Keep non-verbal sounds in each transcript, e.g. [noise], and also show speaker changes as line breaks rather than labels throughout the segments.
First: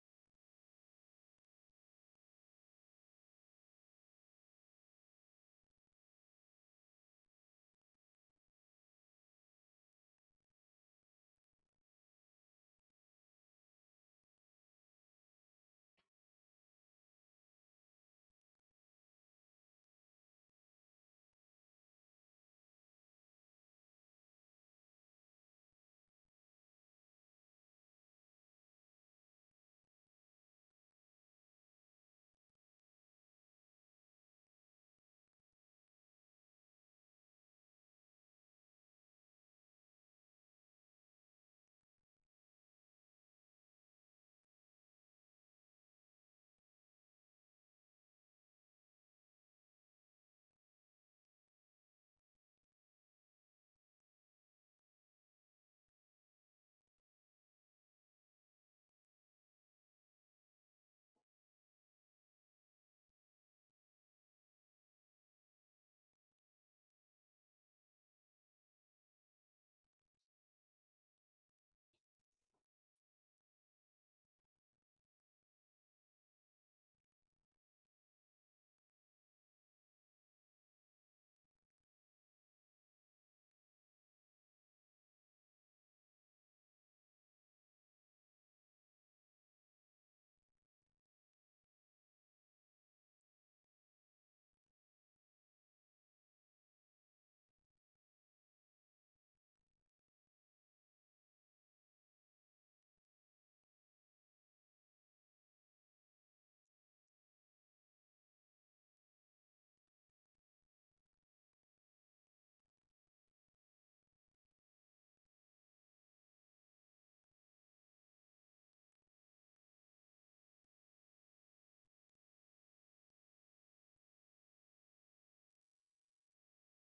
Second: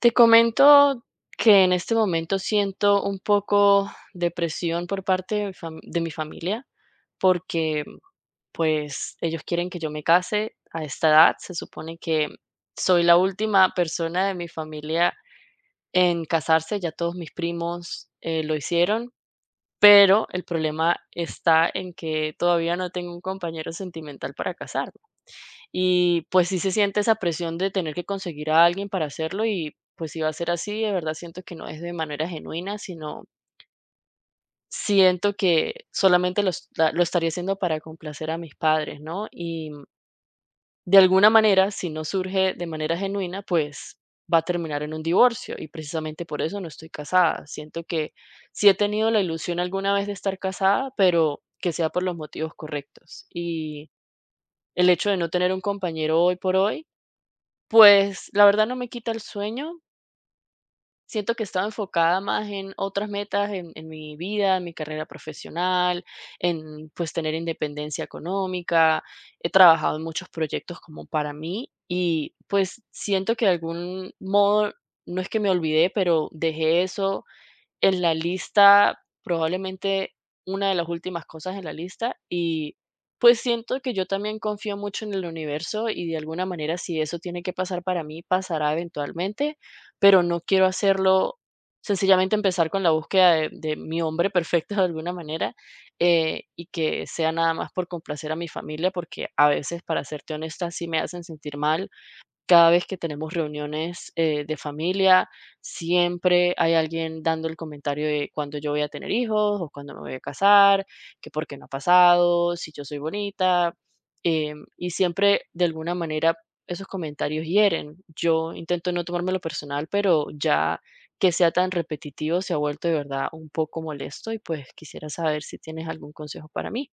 Te comento que en este momento siento un poco de presión por parte de de mi familia, porque pues ellos quieren que yo me case a esta edad. Se supone que soy la última persona de mi familia en casarse, ya todos mis primos lo hicieron, pero el problema está en que todavía no tengo un compañero sentimental para casarme. Y pues sí se siente esa presión de tener que conseguir a alguien para hacerlo y pues si va a ser así, de verdad siento que no es de manera genuina, sino siento que solamente lo estaría haciendo para complacer a mis padres, ¿no? Y de alguna manera, si no surge de manera genuina, pues va a terminar en un divorcio y precisamente por eso no estoy casada. Siento que sí he tenido la ilusión alguna vez de estar casada, pero que sea por los motivos correctos. Y el hecho de no tener un compañero hoy por hoy, pues la verdad no me quita el sueño. Siento que estaba enfocada más en otras metas, en mi vida, en mi carrera profesional, en pues tener independencia económica. He trabajado en muchos proyectos como para mí y pues siento que de algún modo, no es que me olvidé, pero dejé eso en la lista, probablemente una de las últimas cosas en la lista, y pues siento que yo también confío mucho en el universo y de alguna manera si eso tiene que pasar para mí, pasará eventualmente, pero no quiero hacerlo, sencillamente empezar con la búsqueda de mi hombre perfecto [laughs] de alguna manera y que sea nada más por complacer a mi familia, porque a veces, para serte honesta, sí me hacen sentir mal cada vez que tenemos reuniones, de familia, siempre hay alguien dando el comentario de cuándo yo voy a tener hijos o cuándo me voy a casar, que por qué no ha pasado, si yo soy bonita, y siempre, de alguna manera, esos comentarios hieren. Yo intento no tomármelo personal, pero ya que sea tan repetitivo se ha vuelto de verdad un poco molesto y, pues, quisiera saber si tienes algún consejo para mí.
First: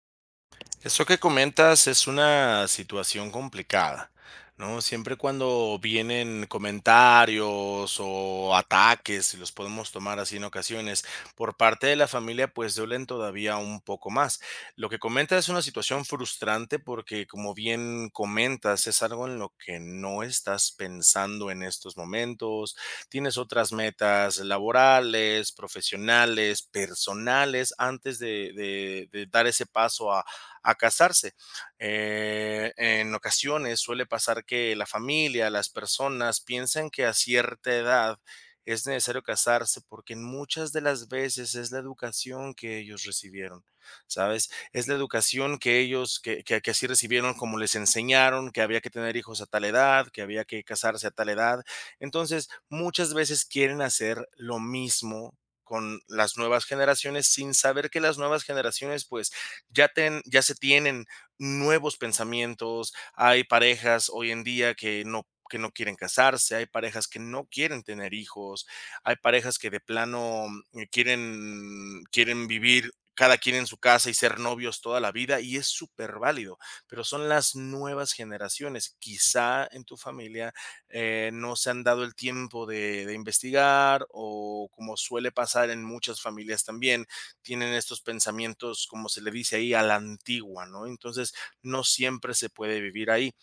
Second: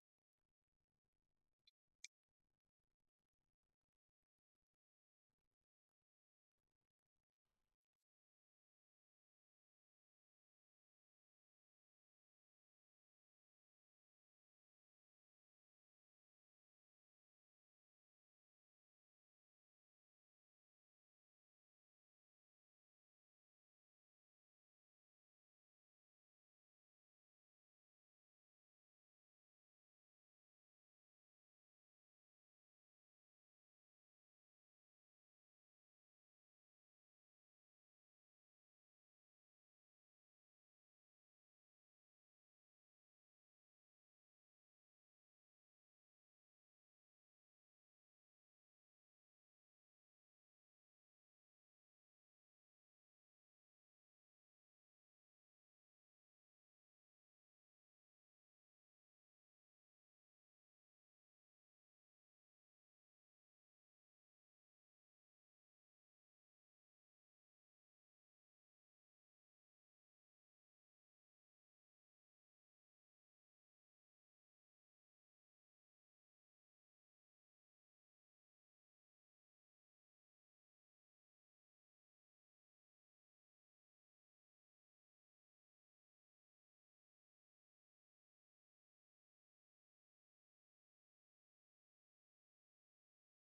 Eso que comentas es una situación complicada, ¿no? Siempre cuando vienen comentarios o ataques, si los podemos tomar así en ocasiones, por parte de la familia, pues duelen todavía un poco más. Lo que comentas es una situación frustrante porque, como bien comentas, es algo en lo que no estás pensando en estos momentos. Tienes otras metas laborales, profesionales, personales, antes de dar ese paso a casarse. En ocasiones suele pasar que la familia, las personas piensan que a cierta edad es necesario casarse porque en muchas de las veces es la educación que ellos recibieron, ¿sabes? Es la educación que ellos, que así recibieron, como les enseñaron, que había que tener hijos a tal edad, que había que casarse a tal edad. Entonces, muchas veces quieren hacer lo mismo con las nuevas generaciones sin saber que las nuevas generaciones pues ya, ya se tienen nuevos pensamientos, hay parejas hoy en día que no quieren casarse, hay parejas que no quieren tener hijos, hay parejas que de plano quieren vivir cada quien en su casa y ser novios toda la vida y es súper válido, pero son las nuevas generaciones. Quizá en tu familia no se han dado el tiempo de investigar o como suele pasar en muchas familias también, tienen estos pensamientos, como se le dice ahí, a la antigua, ¿no? Entonces, no siempre se puede vivir ahí.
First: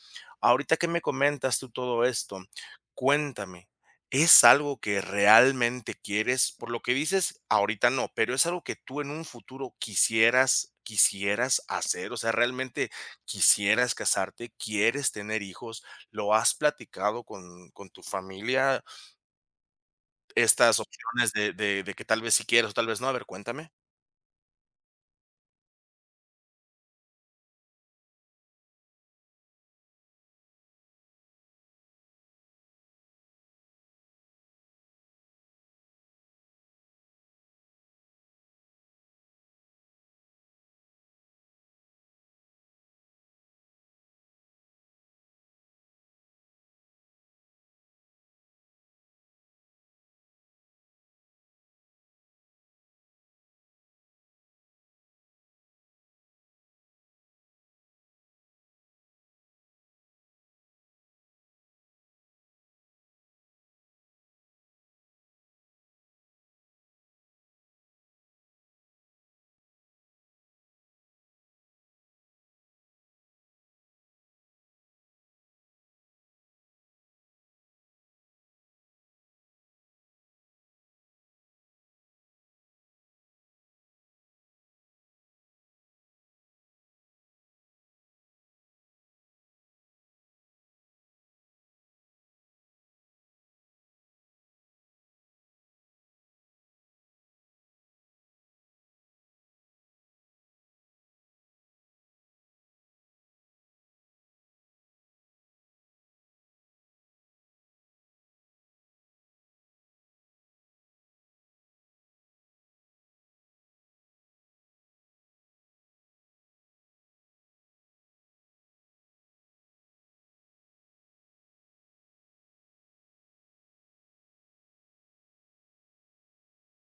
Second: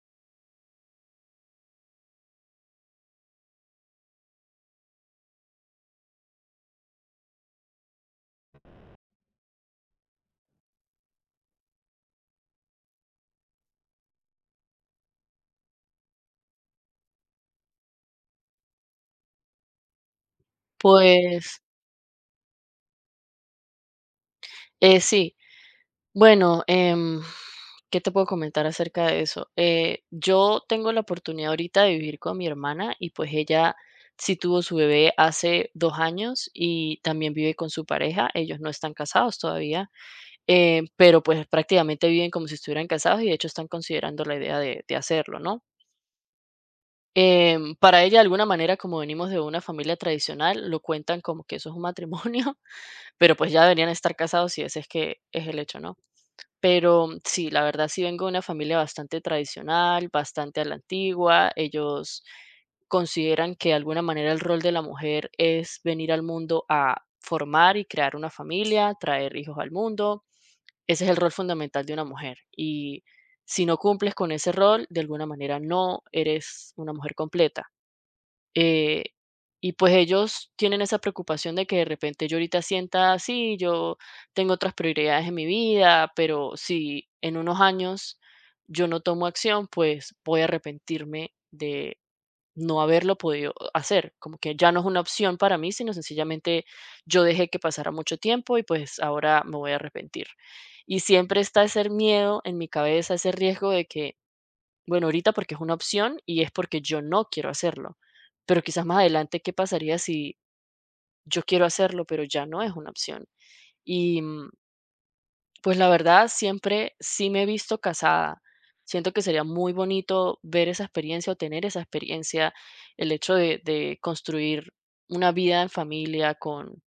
Ahorita que me comentas tú todo esto, cuéntame, ¿es algo que realmente quieres? Por lo que dices, ahorita no, pero es algo que tú en un futuro quisieras, quisieras hacer, o sea, realmente quisieras casarte, quieres tener hijos, ¿lo has platicado con tu familia? Estas opciones
Pues,
de que tal vez si quieres o tal vez no, a ver, cuéntame.
sí. Bueno, ¿qué te puedo comentar acerca de eso? Yo tengo la oportunidad ahorita de vivir con mi hermana y pues ella sí tuvo su bebé hace 2 años y también vive con su pareja. Ellos no están casados todavía, pero pues prácticamente viven como si estuvieran casados y de hecho están considerando la idea de hacerlo, ¿no? Em, para ella, de alguna manera, como venimos de una familia tradicional, lo cuentan como que eso es un matrimonio, [laughs] pero pues ya deberían estar casados si ese es que es el hecho, ¿no? Pero sí, la verdad sí vengo de una familia bastante tradicional, bastante a la antigua. Ellos consideran que de alguna manera el rol de la mujer es venir al mundo a formar y crear una familia, traer hijos al mundo. Ese es el rol fundamental de una mujer. Y si no cumples con ese rol, de alguna manera no eres una mujer completa. Eh, y pues ellos tienen esa preocupación de que de repente yo ahorita sienta así, yo tengo otras prioridades en mi vida, pero si en unos años yo no tomo acción, pues voy a arrepentirme de no haberlo podido hacer. Como que ya no es una opción para mí, sino sencillamente yo dejé que pasara mucho tiempo y pues ahora me voy a arrepentir. Y siempre está ese miedo en mi cabeza, ese riesgo de que, bueno, ahorita porque es una opción y es porque yo no quiero hacerlo, pero quizás más adelante, ¿qué pasaría si yo quiero hacerlo, pero ya no es una opción? Y pues la verdad, siempre sí me he visto casada. Siento que sería muy bonito ver esa experiencia o tener esa experiencia, el hecho de construir una vida en familia con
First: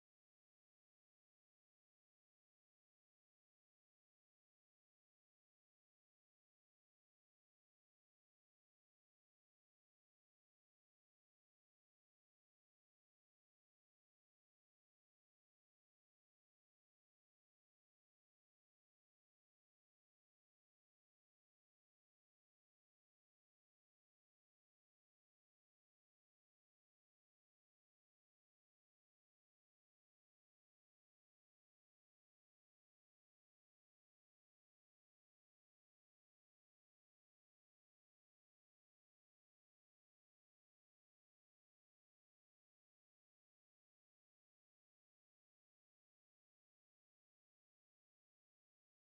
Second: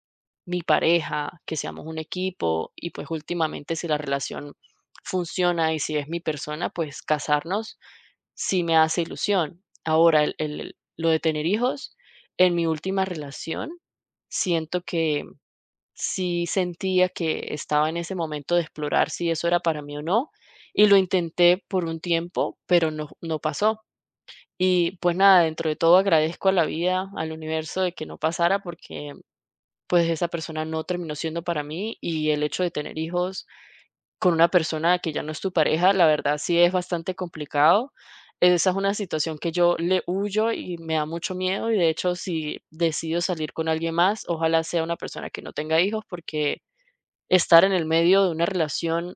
mi pareja, que seamos un equipo y pues últimamente si la relación funciona y si es mi persona, pues casarnos sí me hace ilusión. Ahora, el lo de tener hijos, en mi última relación, siento que sí sentía que estaba en ese momento de explorar si eso era para mí o no, y lo intenté por un tiempo, pero no pasó. Y, pues, nada, dentro de todo agradezco a la vida, al universo de que no pasara porque, pues, esa persona no terminó siendo para mí, y el hecho de tener hijos con una persona que ya no es tu pareja, la verdad sí es bastante complicado. Esa es una situación que yo le huyo y me da mucho miedo y de hecho si decido salir con alguien más, ojalá sea una persona que no tenga hijos porque estar en el medio de una relación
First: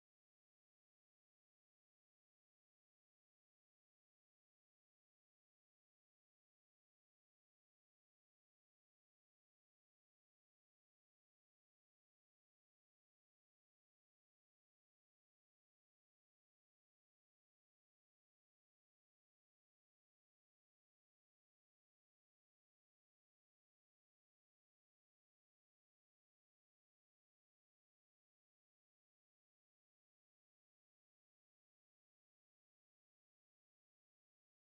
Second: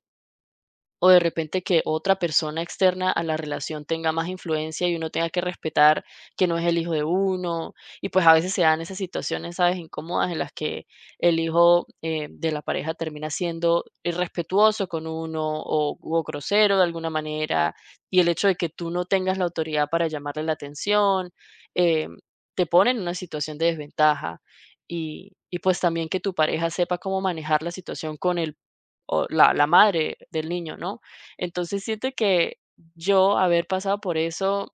o de repente que otra persona externa a la relación tenga más influencia y uno tenga que respetar que no es el hijo de uno. Y pues a veces se dan esas situaciones, ¿sabes?, incómodas en las que el hijo de la pareja termina siendo irrespetuoso con uno o grosero de alguna manera. Y el hecho de que tú no tengas la autoridad para llamarle la atención eh, te pone en una situación de desventaja. Y pues también que tu pareja sepa cómo manejar la situación con el o la madre del niño, ¿no? Entonces siento que yo haber pasado por eso,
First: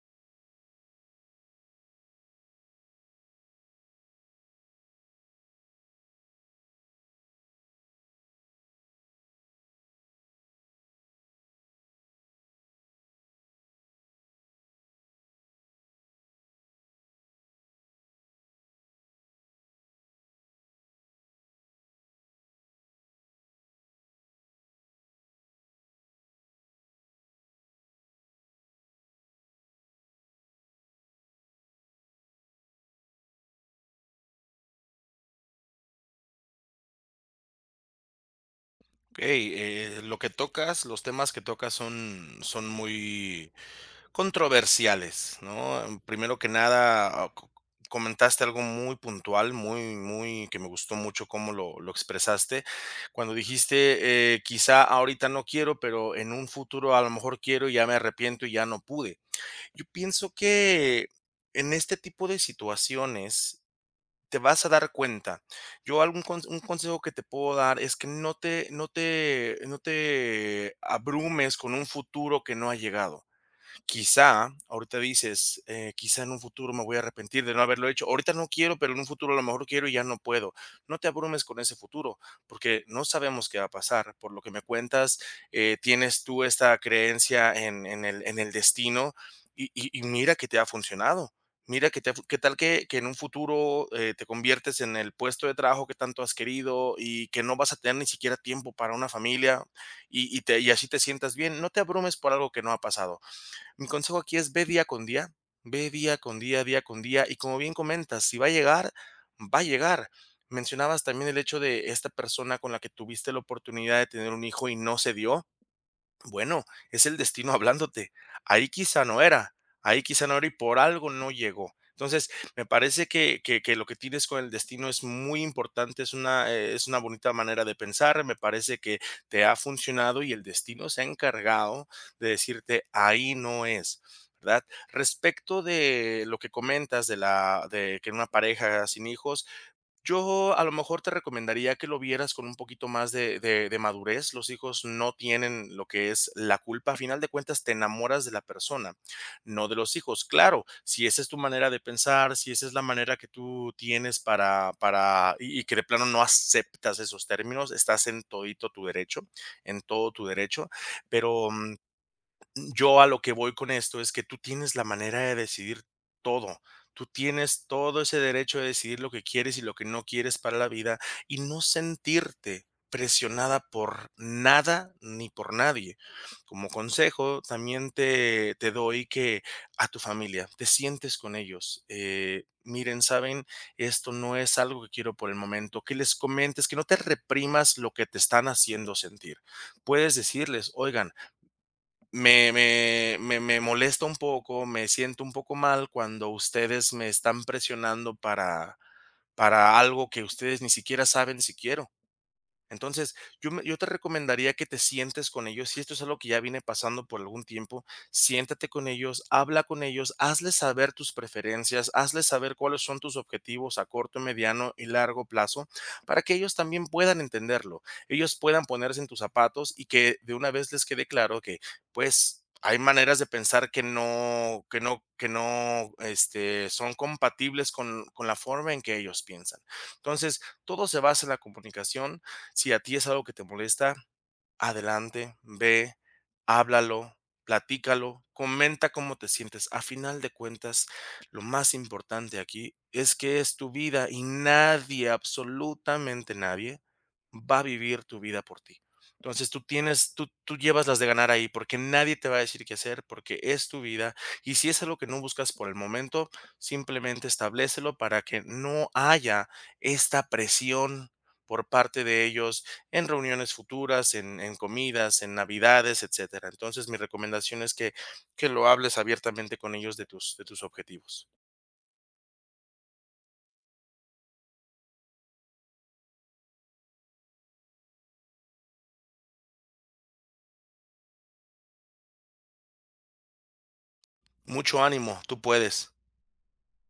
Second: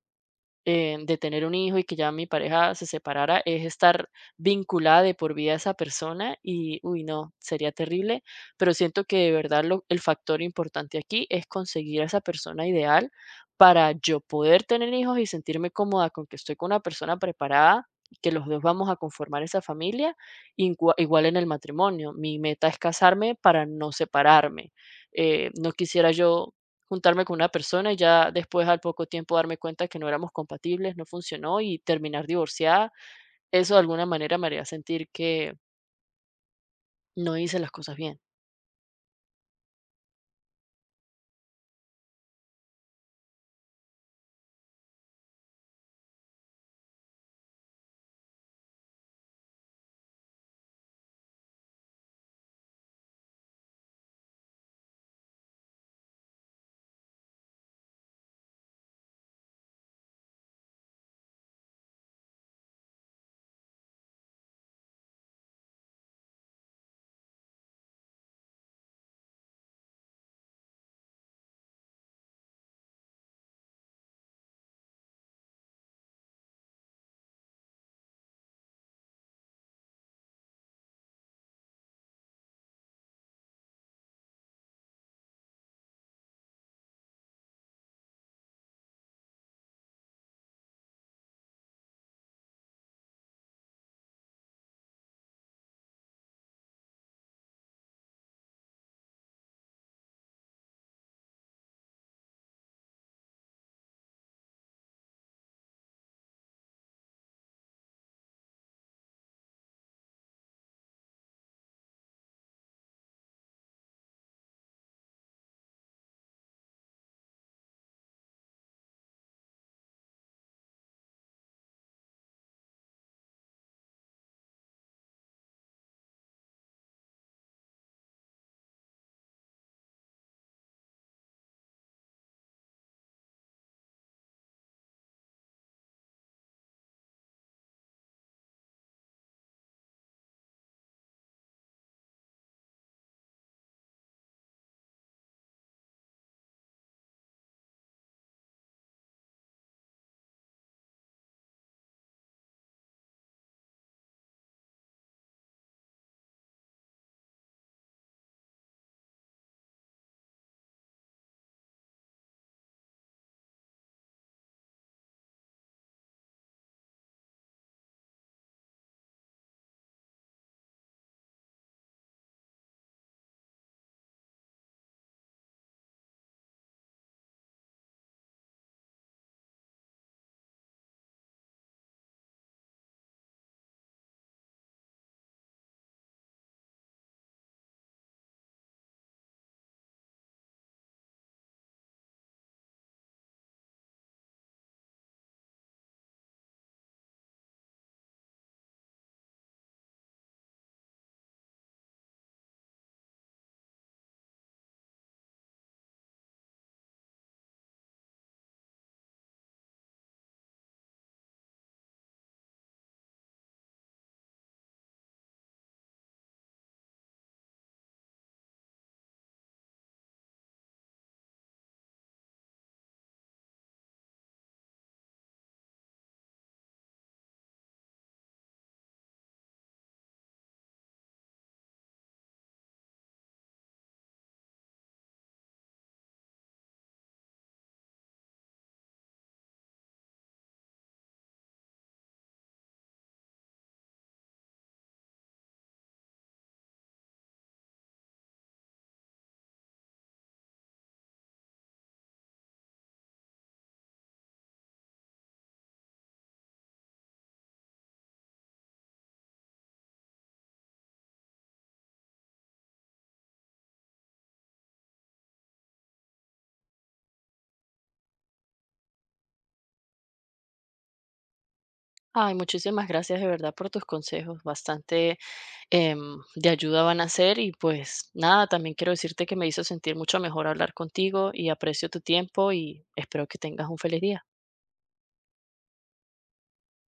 de tener un hijo y que ya mi pareja se separara, es estar vinculada de por vida a esa persona y, uy, no, sería terrible, pero siento que de verdad el factor importante aquí es conseguir a esa persona ideal para yo poder tener hijos y sentirme cómoda con que estoy con una persona preparada, que los dos vamos a conformar esa familia, igual en el matrimonio. Mi meta es casarme para no separarme. No quisiera yo juntarme con una persona y ya después al poco tiempo darme cuenta que no éramos compatibles, no funcionó y terminar divorciada. Eso de alguna manera me haría sentir que no hice las cosas bien.
Ok. Lo que tocas, los temas que tocas son, son muy controversiales, ¿no? Primero que nada, comentaste algo muy puntual, que me gustó mucho cómo lo expresaste, cuando dijiste, quizá ahorita no quiero, pero en un futuro a lo mejor quiero y ya me arrepiento y ya no pude. Yo pienso que en este tipo de situaciones, te vas a dar cuenta. Yo algún conse un consejo que te puedo dar es que no te abrumes con un futuro que no ha llegado quizá, ahorita dices, quizá en un futuro me voy a arrepentir de no haberlo hecho. Ahorita no quiero, pero en un futuro a lo mejor quiero y ya no puedo. No te abrumes con ese futuro, porque no sabemos qué va a pasar. Por lo que me cuentas, tienes tú esta creencia en el destino y, y mira que te ha funcionado. Mira que te ha fu- Qué tal que en un futuro te conviertes en el puesto de trabajo que tanto has querido y que no vas a tener ni siquiera tiempo para una familia y, y así te sientas bien. No te abrumes por algo que no ha pasado. Mi consejo aquí es ve día con día, ve día con día, y como bien comentas, si va a llegar, va a llegar. Mencionabas también el hecho de esta persona con la que tuviste la oportunidad de tener un hijo y no se dio. Bueno, es el destino hablándote. Ahí quizá no era, ahí quizá no era y por algo no llegó. Entonces, me parece que lo que tienes con el destino es muy importante, es una bonita manera de pensar, me parece que te ha funcionado y el destino se ha encargado de decirte, ahí no es, ¿verdad? Respecto de lo que comentas de que una pareja sin hijos, yo a lo mejor te recomendaría que lo vieras con un poquito más de madurez. Los hijos no tienen lo que es la culpa. A final de cuentas, te enamoras de la persona, no de los hijos. Claro, si esa es tu manera de pensar, si esa es la manera que tú tienes para que de plano no aceptas esos términos, estás en todito tu derecho en todo tu derecho, pero yo a lo que voy con esto es que tú tienes la manera de decidir todo. Tú tienes todo ese derecho de decidir lo que quieres y lo que no quieres para la vida y no sentirte presionada por nada ni por nadie. Como consejo, también te doy que a tu familia, te sientes con ellos. Miren, saben, esto no es algo que quiero por el momento, que les comentes, que no te reprimas lo que te están haciendo sentir. Puedes decirles, oigan, me molesta un poco, me siento un poco mal cuando ustedes me están presionando para algo que ustedes ni siquiera saben si quiero. Entonces, yo te recomendaría que te sientes con ellos, si esto es algo que ya viene pasando por algún tiempo, siéntate con ellos, habla con ellos, hazles saber tus preferencias, hazles saber cuáles son tus objetivos a corto, mediano y largo plazo, para que ellos también puedan entenderlo, ellos puedan ponerse en tus zapatos y que de una vez les quede claro que, pues... Hay maneras de pensar que no, este, son compatibles con la forma en que ellos piensan. Entonces, todo se basa en la comunicación, si a ti es algo que te molesta, adelante, ve, háblalo, platícalo, comenta cómo te sientes. A final de cuentas, lo más importante aquí es que es tu vida y nadie, absolutamente nadie, va a vivir tu vida por ti. Entonces tú llevas las de ganar ahí porque nadie te va a decir qué hacer porque es tu vida y si es algo que no buscas por el momento, simplemente establecelo para que no haya esta presión por parte de ellos en reuniones futuras, en comidas, en navidades, etcétera. Entonces, mi recomendación es que lo hables abiertamente con ellos de tus objetivos.
Ay, muchísimas gracias de verdad por tus consejos, bastante de ayuda van a ser y pues nada, también quiero decirte que me hizo sentir mucho mejor hablar contigo y aprecio tu tiempo y espero que tengas un feliz día.
Mucho ánimo, tú puedes.